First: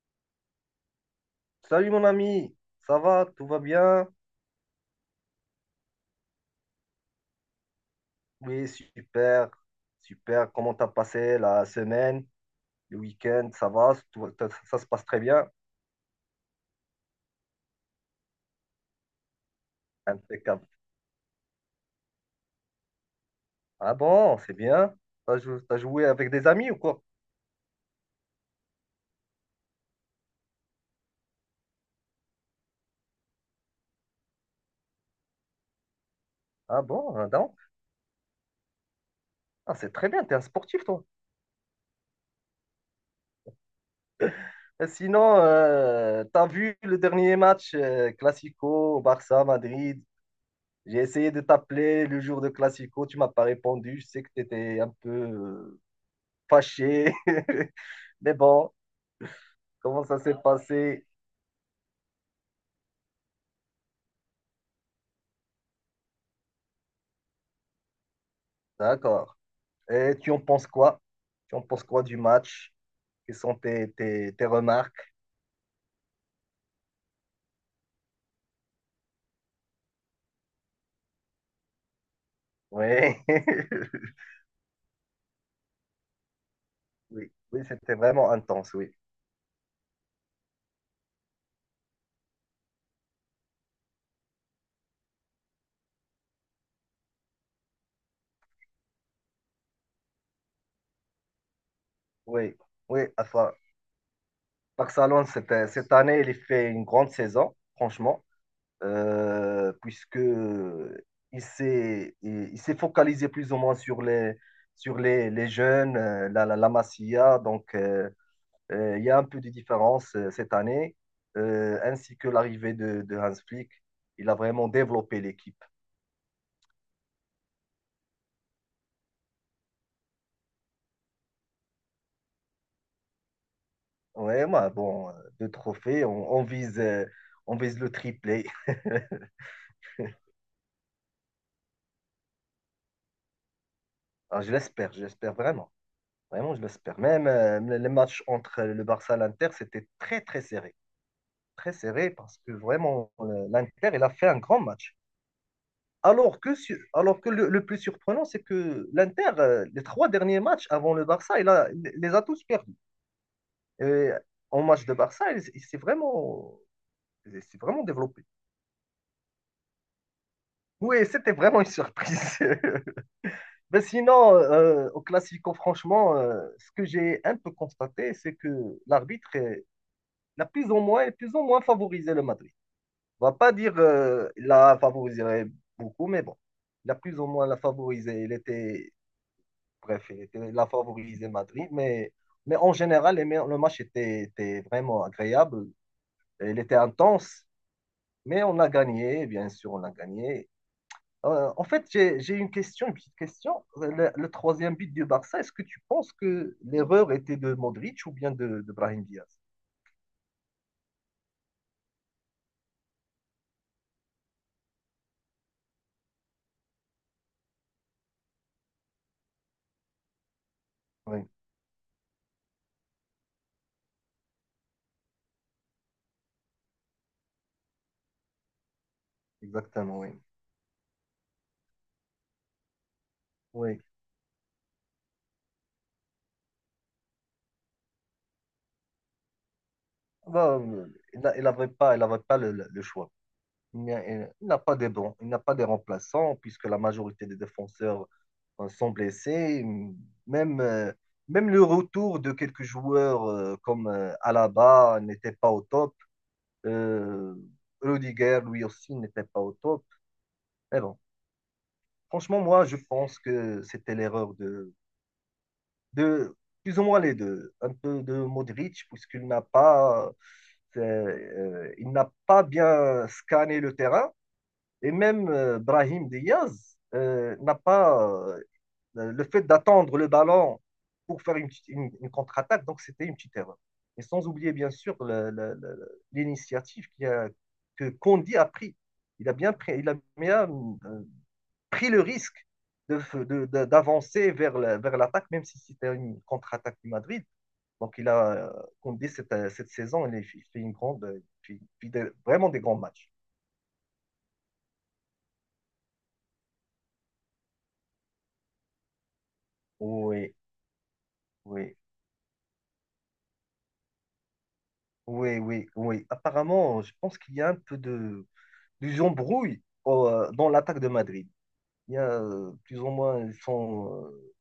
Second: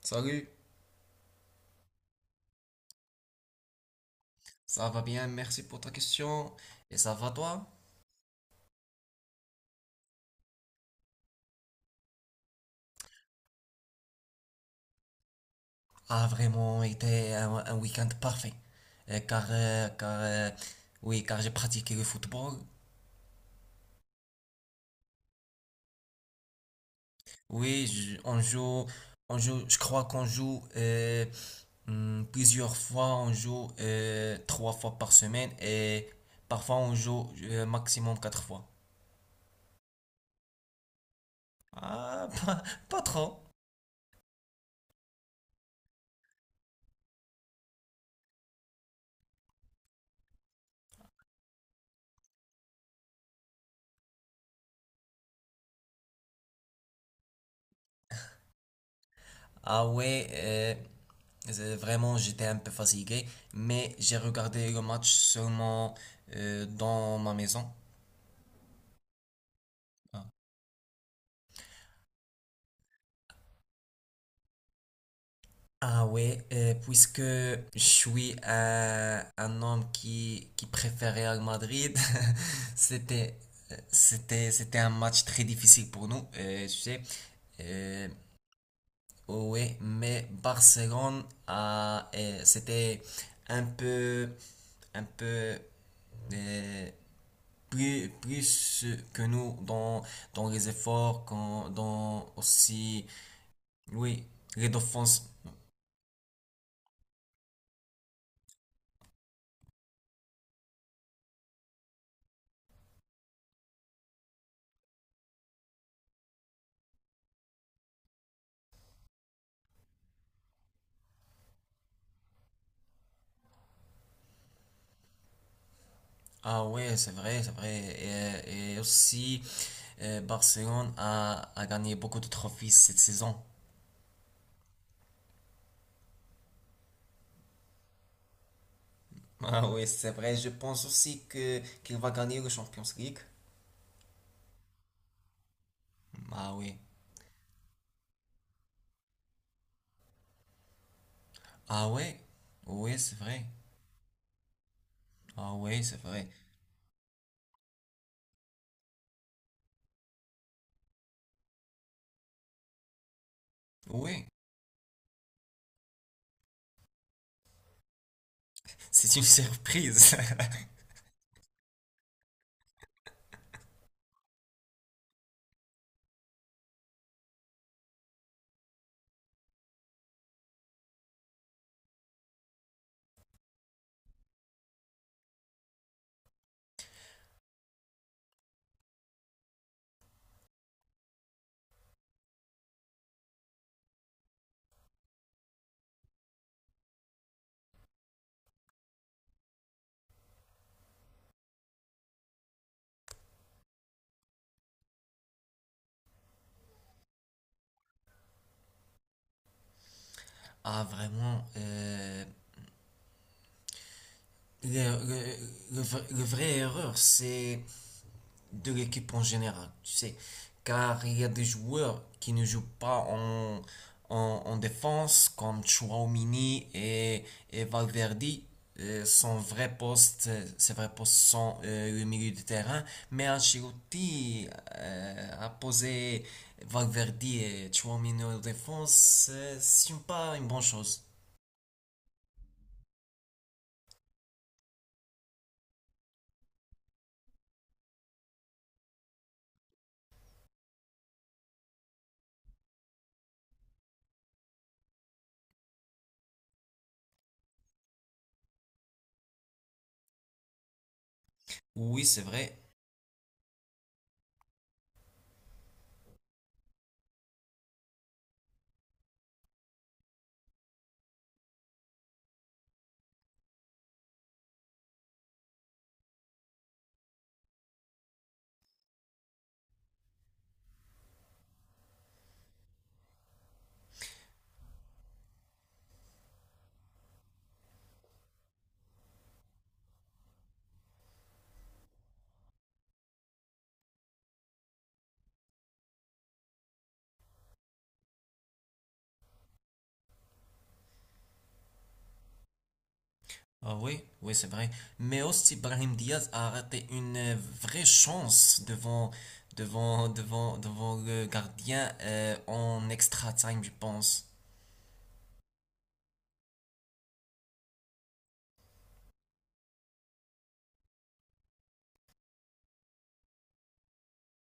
Salut, Salut mon ami, ça va, tout va bien? ça va bien, merci pour ta question. Et ça va toi? Oui, super, super. Comment t'as passé la semaine, le week-end? Ça va, ça se passe très bien, A vraiment été un week-end parfait. Euh, car, euh, car, euh, impeccable. oui, car j'ai pratiqué le football. Ah bon, c'est bien. T'as joué avec des amis ou quoi? Oui, je crois qu'on joue plusieurs fois. On joue trois fois par semaine et parfois Ah on bon, joue ah non. Maximum quatre fois. Ah, c'est très bien, t'es un sportif toi. Ah, pas trop. Et sinon, t'as vu le dernier match Classico, Barça, Madrid? J'ai essayé de t'appeler le jour de Classico, tu m'as pas répondu. Je sais que t'étais un peu fâché, mais bon. Ah Comment ça ouais, s'est euh, passé? Vraiment j'étais un peu fatigué, mais j'ai regardé le match seulement dans ma maison. D'accord. Et Ah. tu en penses quoi? Tu en penses quoi du match? Quelles sont tes remarques? Ouais, puisque je suis un homme qui préfère Real Madrid, Oui. c'était, c'était un match très difficile pour nous, tu sais. Oui, oui, c'était Euh, vraiment intense, oui. oh ouais, mais Barcelone a, c'était un peu, un peu, euh, plus que nous dans les efforts, quand dans Oui, aussi, oui. Enfin, oui, les dauphins. Barcelone, cette année, il fait une grande saison, franchement, puisque il s'est focalisé plus ou moins sur les jeunes, la Masia, donc. Euh, Il y a un peu de différence cette année, ainsi que l'arrivée de Hans Flick. Il a vraiment développé l'équipe. Ah ouais, c'est vrai, c'est vrai. Et aussi, Barcelone a gagné beaucoup de trophées cette saison. Ouais, moi, bon, deux trophées, on vise le triplé. Ah oui, c'est vrai, je pense aussi que qu'il va gagner le Champions League. Ah, je l'espère vraiment. Ah Vraiment, je oui. l'espère. Même les matchs entre le Barça et l'Inter, c'était très, très serré. Très Ah serré ouais. parce que Oui, vraiment, c'est vrai. l'Inter, il a fait un grand match. Ah oui, c'est vrai. Alors que, alors que le plus surprenant, c'est que l'Inter, les trois derniers matchs avant le Barça, il les a tous perdus. Et Oui, en match de Barça, il s'est vraiment développé. c'est une surprise. Oui, c'était vraiment une surprise. Mais sinon, au Classico, franchement, ce que j'ai un peu constaté, c'est que l'arbitre est- il a plus ou moins favorisé le Madrid. On va pas dire il l'a favorisé beaucoup, mais bon, il a plus ou moins la favorisé. Bref, il a favorisé Madrid, mais en général, le match était vraiment agréable. Il était intense. Mais on a gagné, bien sûr, on a gagné. En fait, j'ai une question, une petite question. Le troisième but du Barça, est-ce que tu penses que l'erreur était de Modric ou bien de Brahim Diaz? Ah vraiment, Le, le, le vrai erreur, c'est de l'équipe en général, tu sais. Car il y Oui, a des joueurs qui ne jouent pas en, en défense, comme Chouamini et Valverde. Son vrai exactement, oui. poste, ses vrais postes sont le milieu de terrain. Mais Oui. Ancelotti a posé Valverde et Chouamini en défense. C'est pas une Bah, bonne chose. il avait pas le choix. Il n'y a- il n'a pas des bons, il n'a pas des remplaçants, puisque la majorité des défenseurs sont blessés. Même, euh, même le retour de quelques joueurs comme Alaba n'était pas au top. Euh, Rudiger, lui aussi, n'était pas au top. Mais bon, Oui, c'est franchement, vrai. moi, je pense que c'était l'erreur de plus ou moins les deux. Un peu de Modric, puisqu'il n'a pas bien scanné le terrain. Et même Brahim Diaz n'a pas Le fait d'attendre le ballon pour faire une contre-attaque, donc c'était une petite erreur. Et sans oublier, bien sûr, l'initiative que kondi a pris. Il a bien pris, il a bien, euh, pris le risque de de d'avancer vers l'attaque, même si c'était une contre-attaque du Madrid. Donc, kondi cette saison, fait une grande, euh, il fait vraiment des grands matchs. Ah oui, oui, c'est vrai. Mais aussi, Brahim Diaz a raté une vraie chance Oui, devant le oui, gardien en extra time, je pense. oui, oui, oui. Apparemment, je pense qu'il y a un peu des embrouilles dans l'attaque de Madrid. Il y a plus ou moins, ils sont,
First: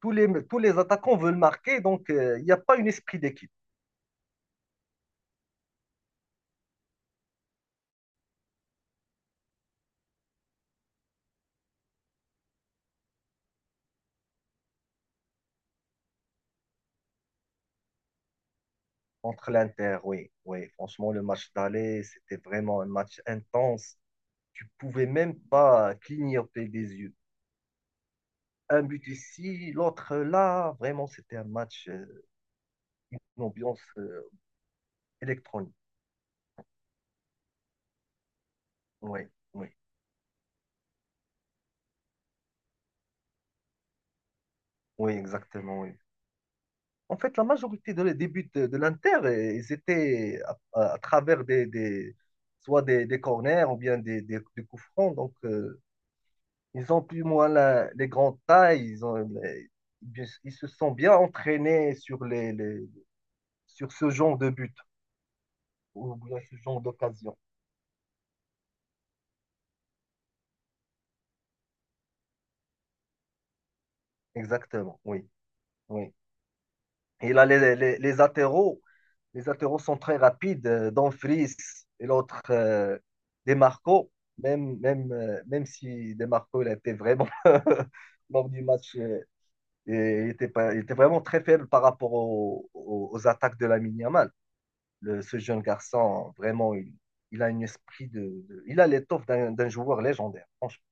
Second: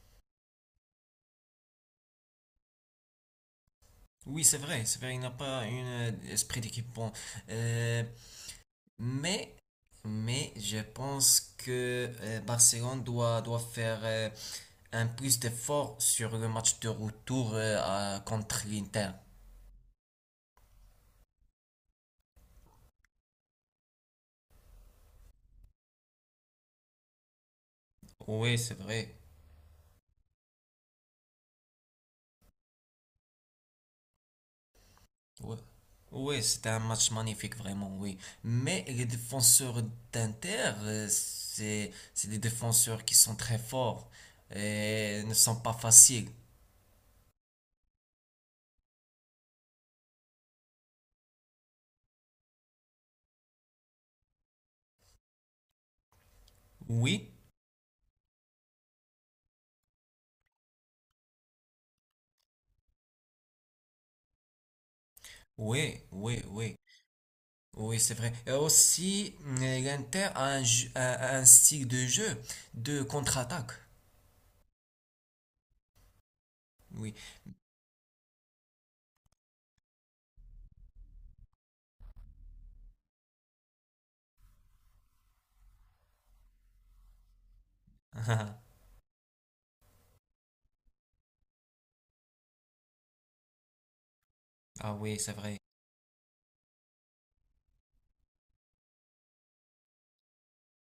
tous les attaquants veulent marquer, donc il n'y a pas un esprit d'équipe Oui, c'est vrai, il n'a pas un esprit d'équipe bon. Euh, mais, mais je pense que Barcelone doit faire un plus d'effort sur le match de retour contre l'Inter. entre l'Inter. Oui, oui, franchement, le match d'aller, c'était vraiment un match intense. Tu ne pouvais même pas clignoter des yeux. Oui, c'est Un but vrai. ici, l'autre là, vraiment, c'était un match, une ambiance Ouais. électronique. Ouais, c'était un match magnifique, vraiment, oui. Mais les Oui, oui, défenseurs d'Inter, c'est des défenseurs qui sont très forts oui, et ne sont pas exactement, oui. faciles. En fait, la majorité de les buts de l'Inter, ils étaient à, à travers des, soit des corners ou bien des coups francs. Donc, ils ont plus ou Oui, moins les grandes tailles. Ils se sont bien entraînés sur sur ce genre de but oui, ou bien oui, ce oui. genre d'occasion. Oui, c'est vrai. Et aussi, l'Inter a un style de jeu de contre-attaque. Exactement, oui, oui. Oui. Il a les latéraux. Les latéraux sont très rapides. Dumfries et l'autre, Demarco. Même si Demarco, il a été vraiment, lors du match, et il était, pas, il était vraiment très faible par rapport aux attaques de Lamine Yamal. Ah oui, c'est Ce vrai. jeune garçon, vraiment, il a un esprit Il a l'étoffe d'un joueur légendaire. Franchement,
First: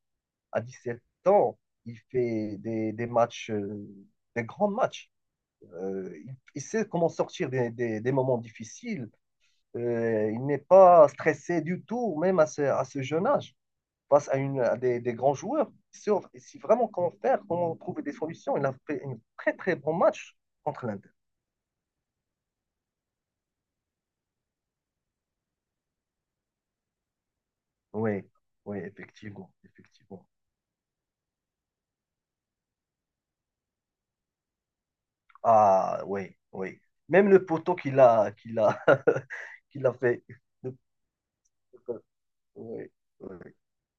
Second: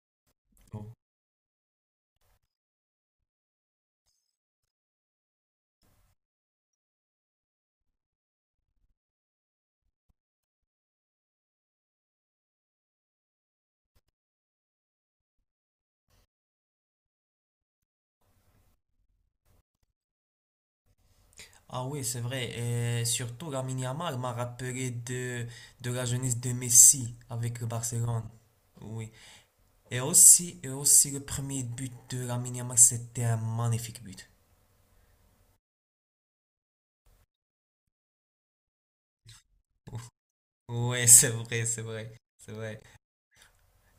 à 17 ans, il fait des grands matchs. Euh, il sait comment sortir des moments difficiles. Il n'est pas stressé du tout, même à ce jeune âge, face à des grands joueurs. Si vraiment comment faire, comment trouver des solutions, il a fait un très très bon match contre l'Inde. Ah oui, c'est vrai. Et surtout, Lamine Yamal m'a rappelé de la jeunesse de Messi avec le Oui, Barcelone. oui, Oui. effectivement, effectivement. Et aussi le premier but de Lamine Yamal, c'était un magnifique but. Ah, oui, oui. Même le poteau qu'il a fait. Le Oui, c'est vrai, c'est poteau, vrai, c'est vrai. oui, oui.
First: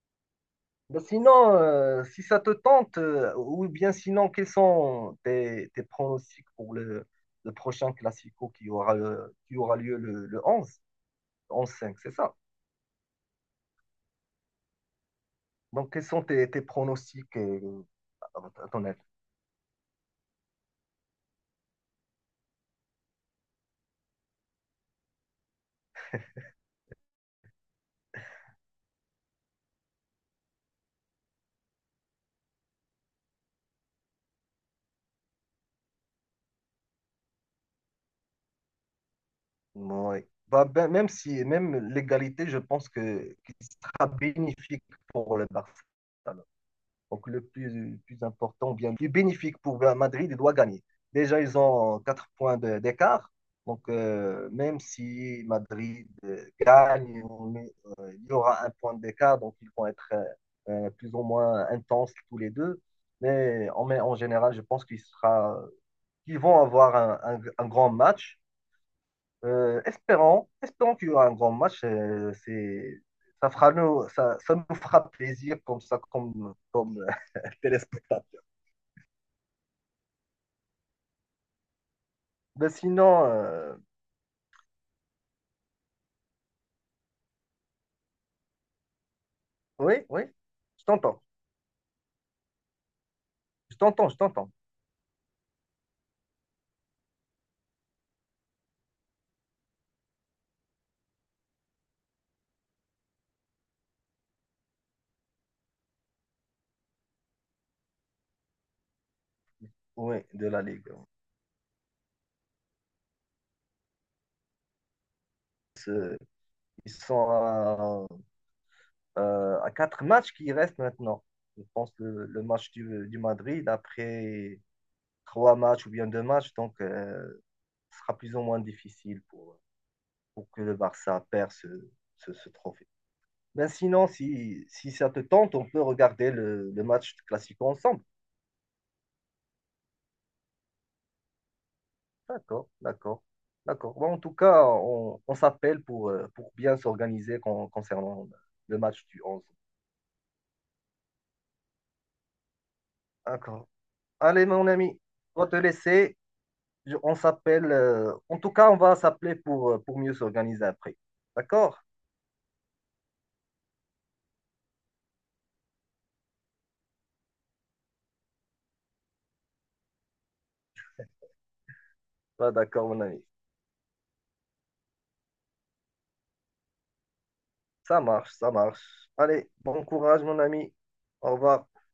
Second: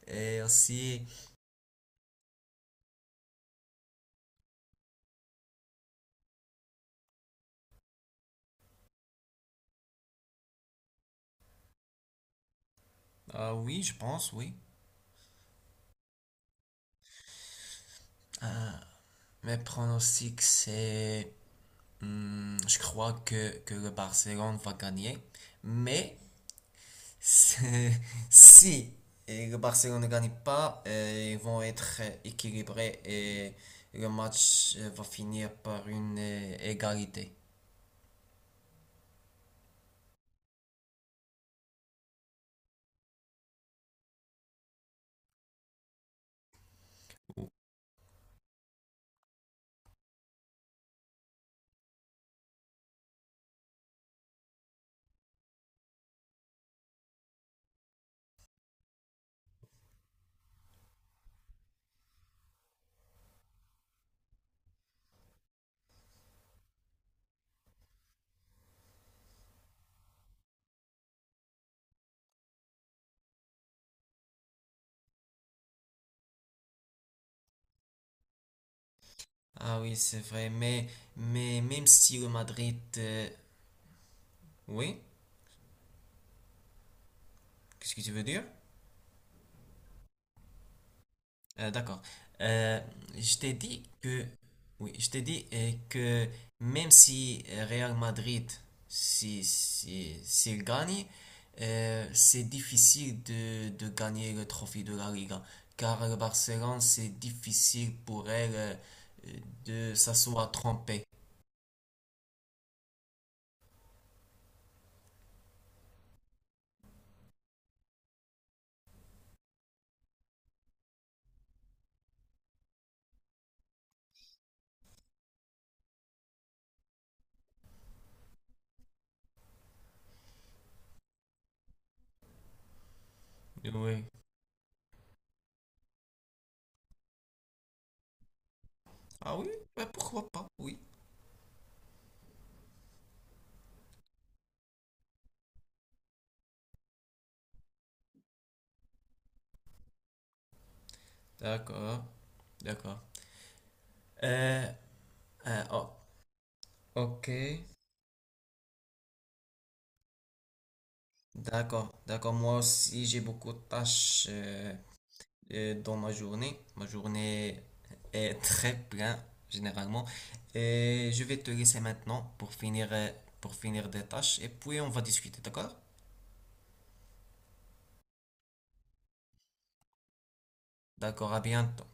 Et Ben aussi, sinon, si ça te tente, ou bien sinon, quels sont tes pronostics pour le prochain Classico qui aura lieu le 11, 11/5 c'est ça. ah oui, je pense, oui. Donc, quels sont tes pronostics à Ah, ton avis? mes pronostics, c'est... je crois que le Barcelone va gagner. Mais si le Barcelone ne gagne pas, ils vont être équilibrés et le match va finir par une égalité. Ouais. Bah, ben, même si, même l'égalité, je pense qu'il sera bénéfique pour le Barça. Donc le plus important, bien, plus bénéfique pour Madrid, il doit gagner. Déjà, ils ont 4 points d'écart. Donc, même si Madrid gagne, on il y aura un point d'écart. Donc, ils vont être plus ou moins intenses tous les deux. Mais en général, je pense qu'il sera, qu'ils vont avoir un grand match. Espérons qu'il y aura un grand match. Ça nous fera plaisir comme ça, comme, comme téléspectateurs. Ah oui, c'est vrai, mais même si le Ben Madrid... sinon, euh. Oui? Qu'est-ce que tu veux dire? oui, oui, je t'entends. D'accord. Euh, je t'ai Je dit t'entends, je que, t'entends. oui, je t'ai dit que même si Real Madrid, si, si, s'il gagne, c'est difficile de gagner le trophée de la Liga, car le Barcelone, c'est difficile pour elle euh, de Oui, de s'asseoir la Ligue. trompée. C'est- Ils sont à, à quatre matchs qui restent maintenant. Je pense le match du Madrid, après trois matchs ou bien deux matchs, donc ce sera plus ou moins difficile pour que le Barça perde ce trophée. Ben Oui. sinon, si ça te tente, on peut regarder le match classique ensemble. Ah oui, bah pourquoi pas, oui. D'accord, d'accord, d'accord. Bon, en tout cas, on s'appelle pour bien s'organiser concernant le match du 11. D'accord, d'accord. D'accord. Allez, Euh, mon ami, on va te oh, laisser. On ok. s'appelle. En tout cas, on va s'appeler pour mieux s'organiser après. D'accord? D'accord, d'accord. Moi aussi, j'ai beaucoup de tâches dans ma journée. Ma journée est très pleine, généralement. Et je vais te laisser maintenant Bah, d'accord, mon ami. pour finir des tâches. Et puis, on va discuter, d'accord? Ça marche, ça marche. Allez, bon courage, mon ami. D'accord, Au à revoir. bientôt.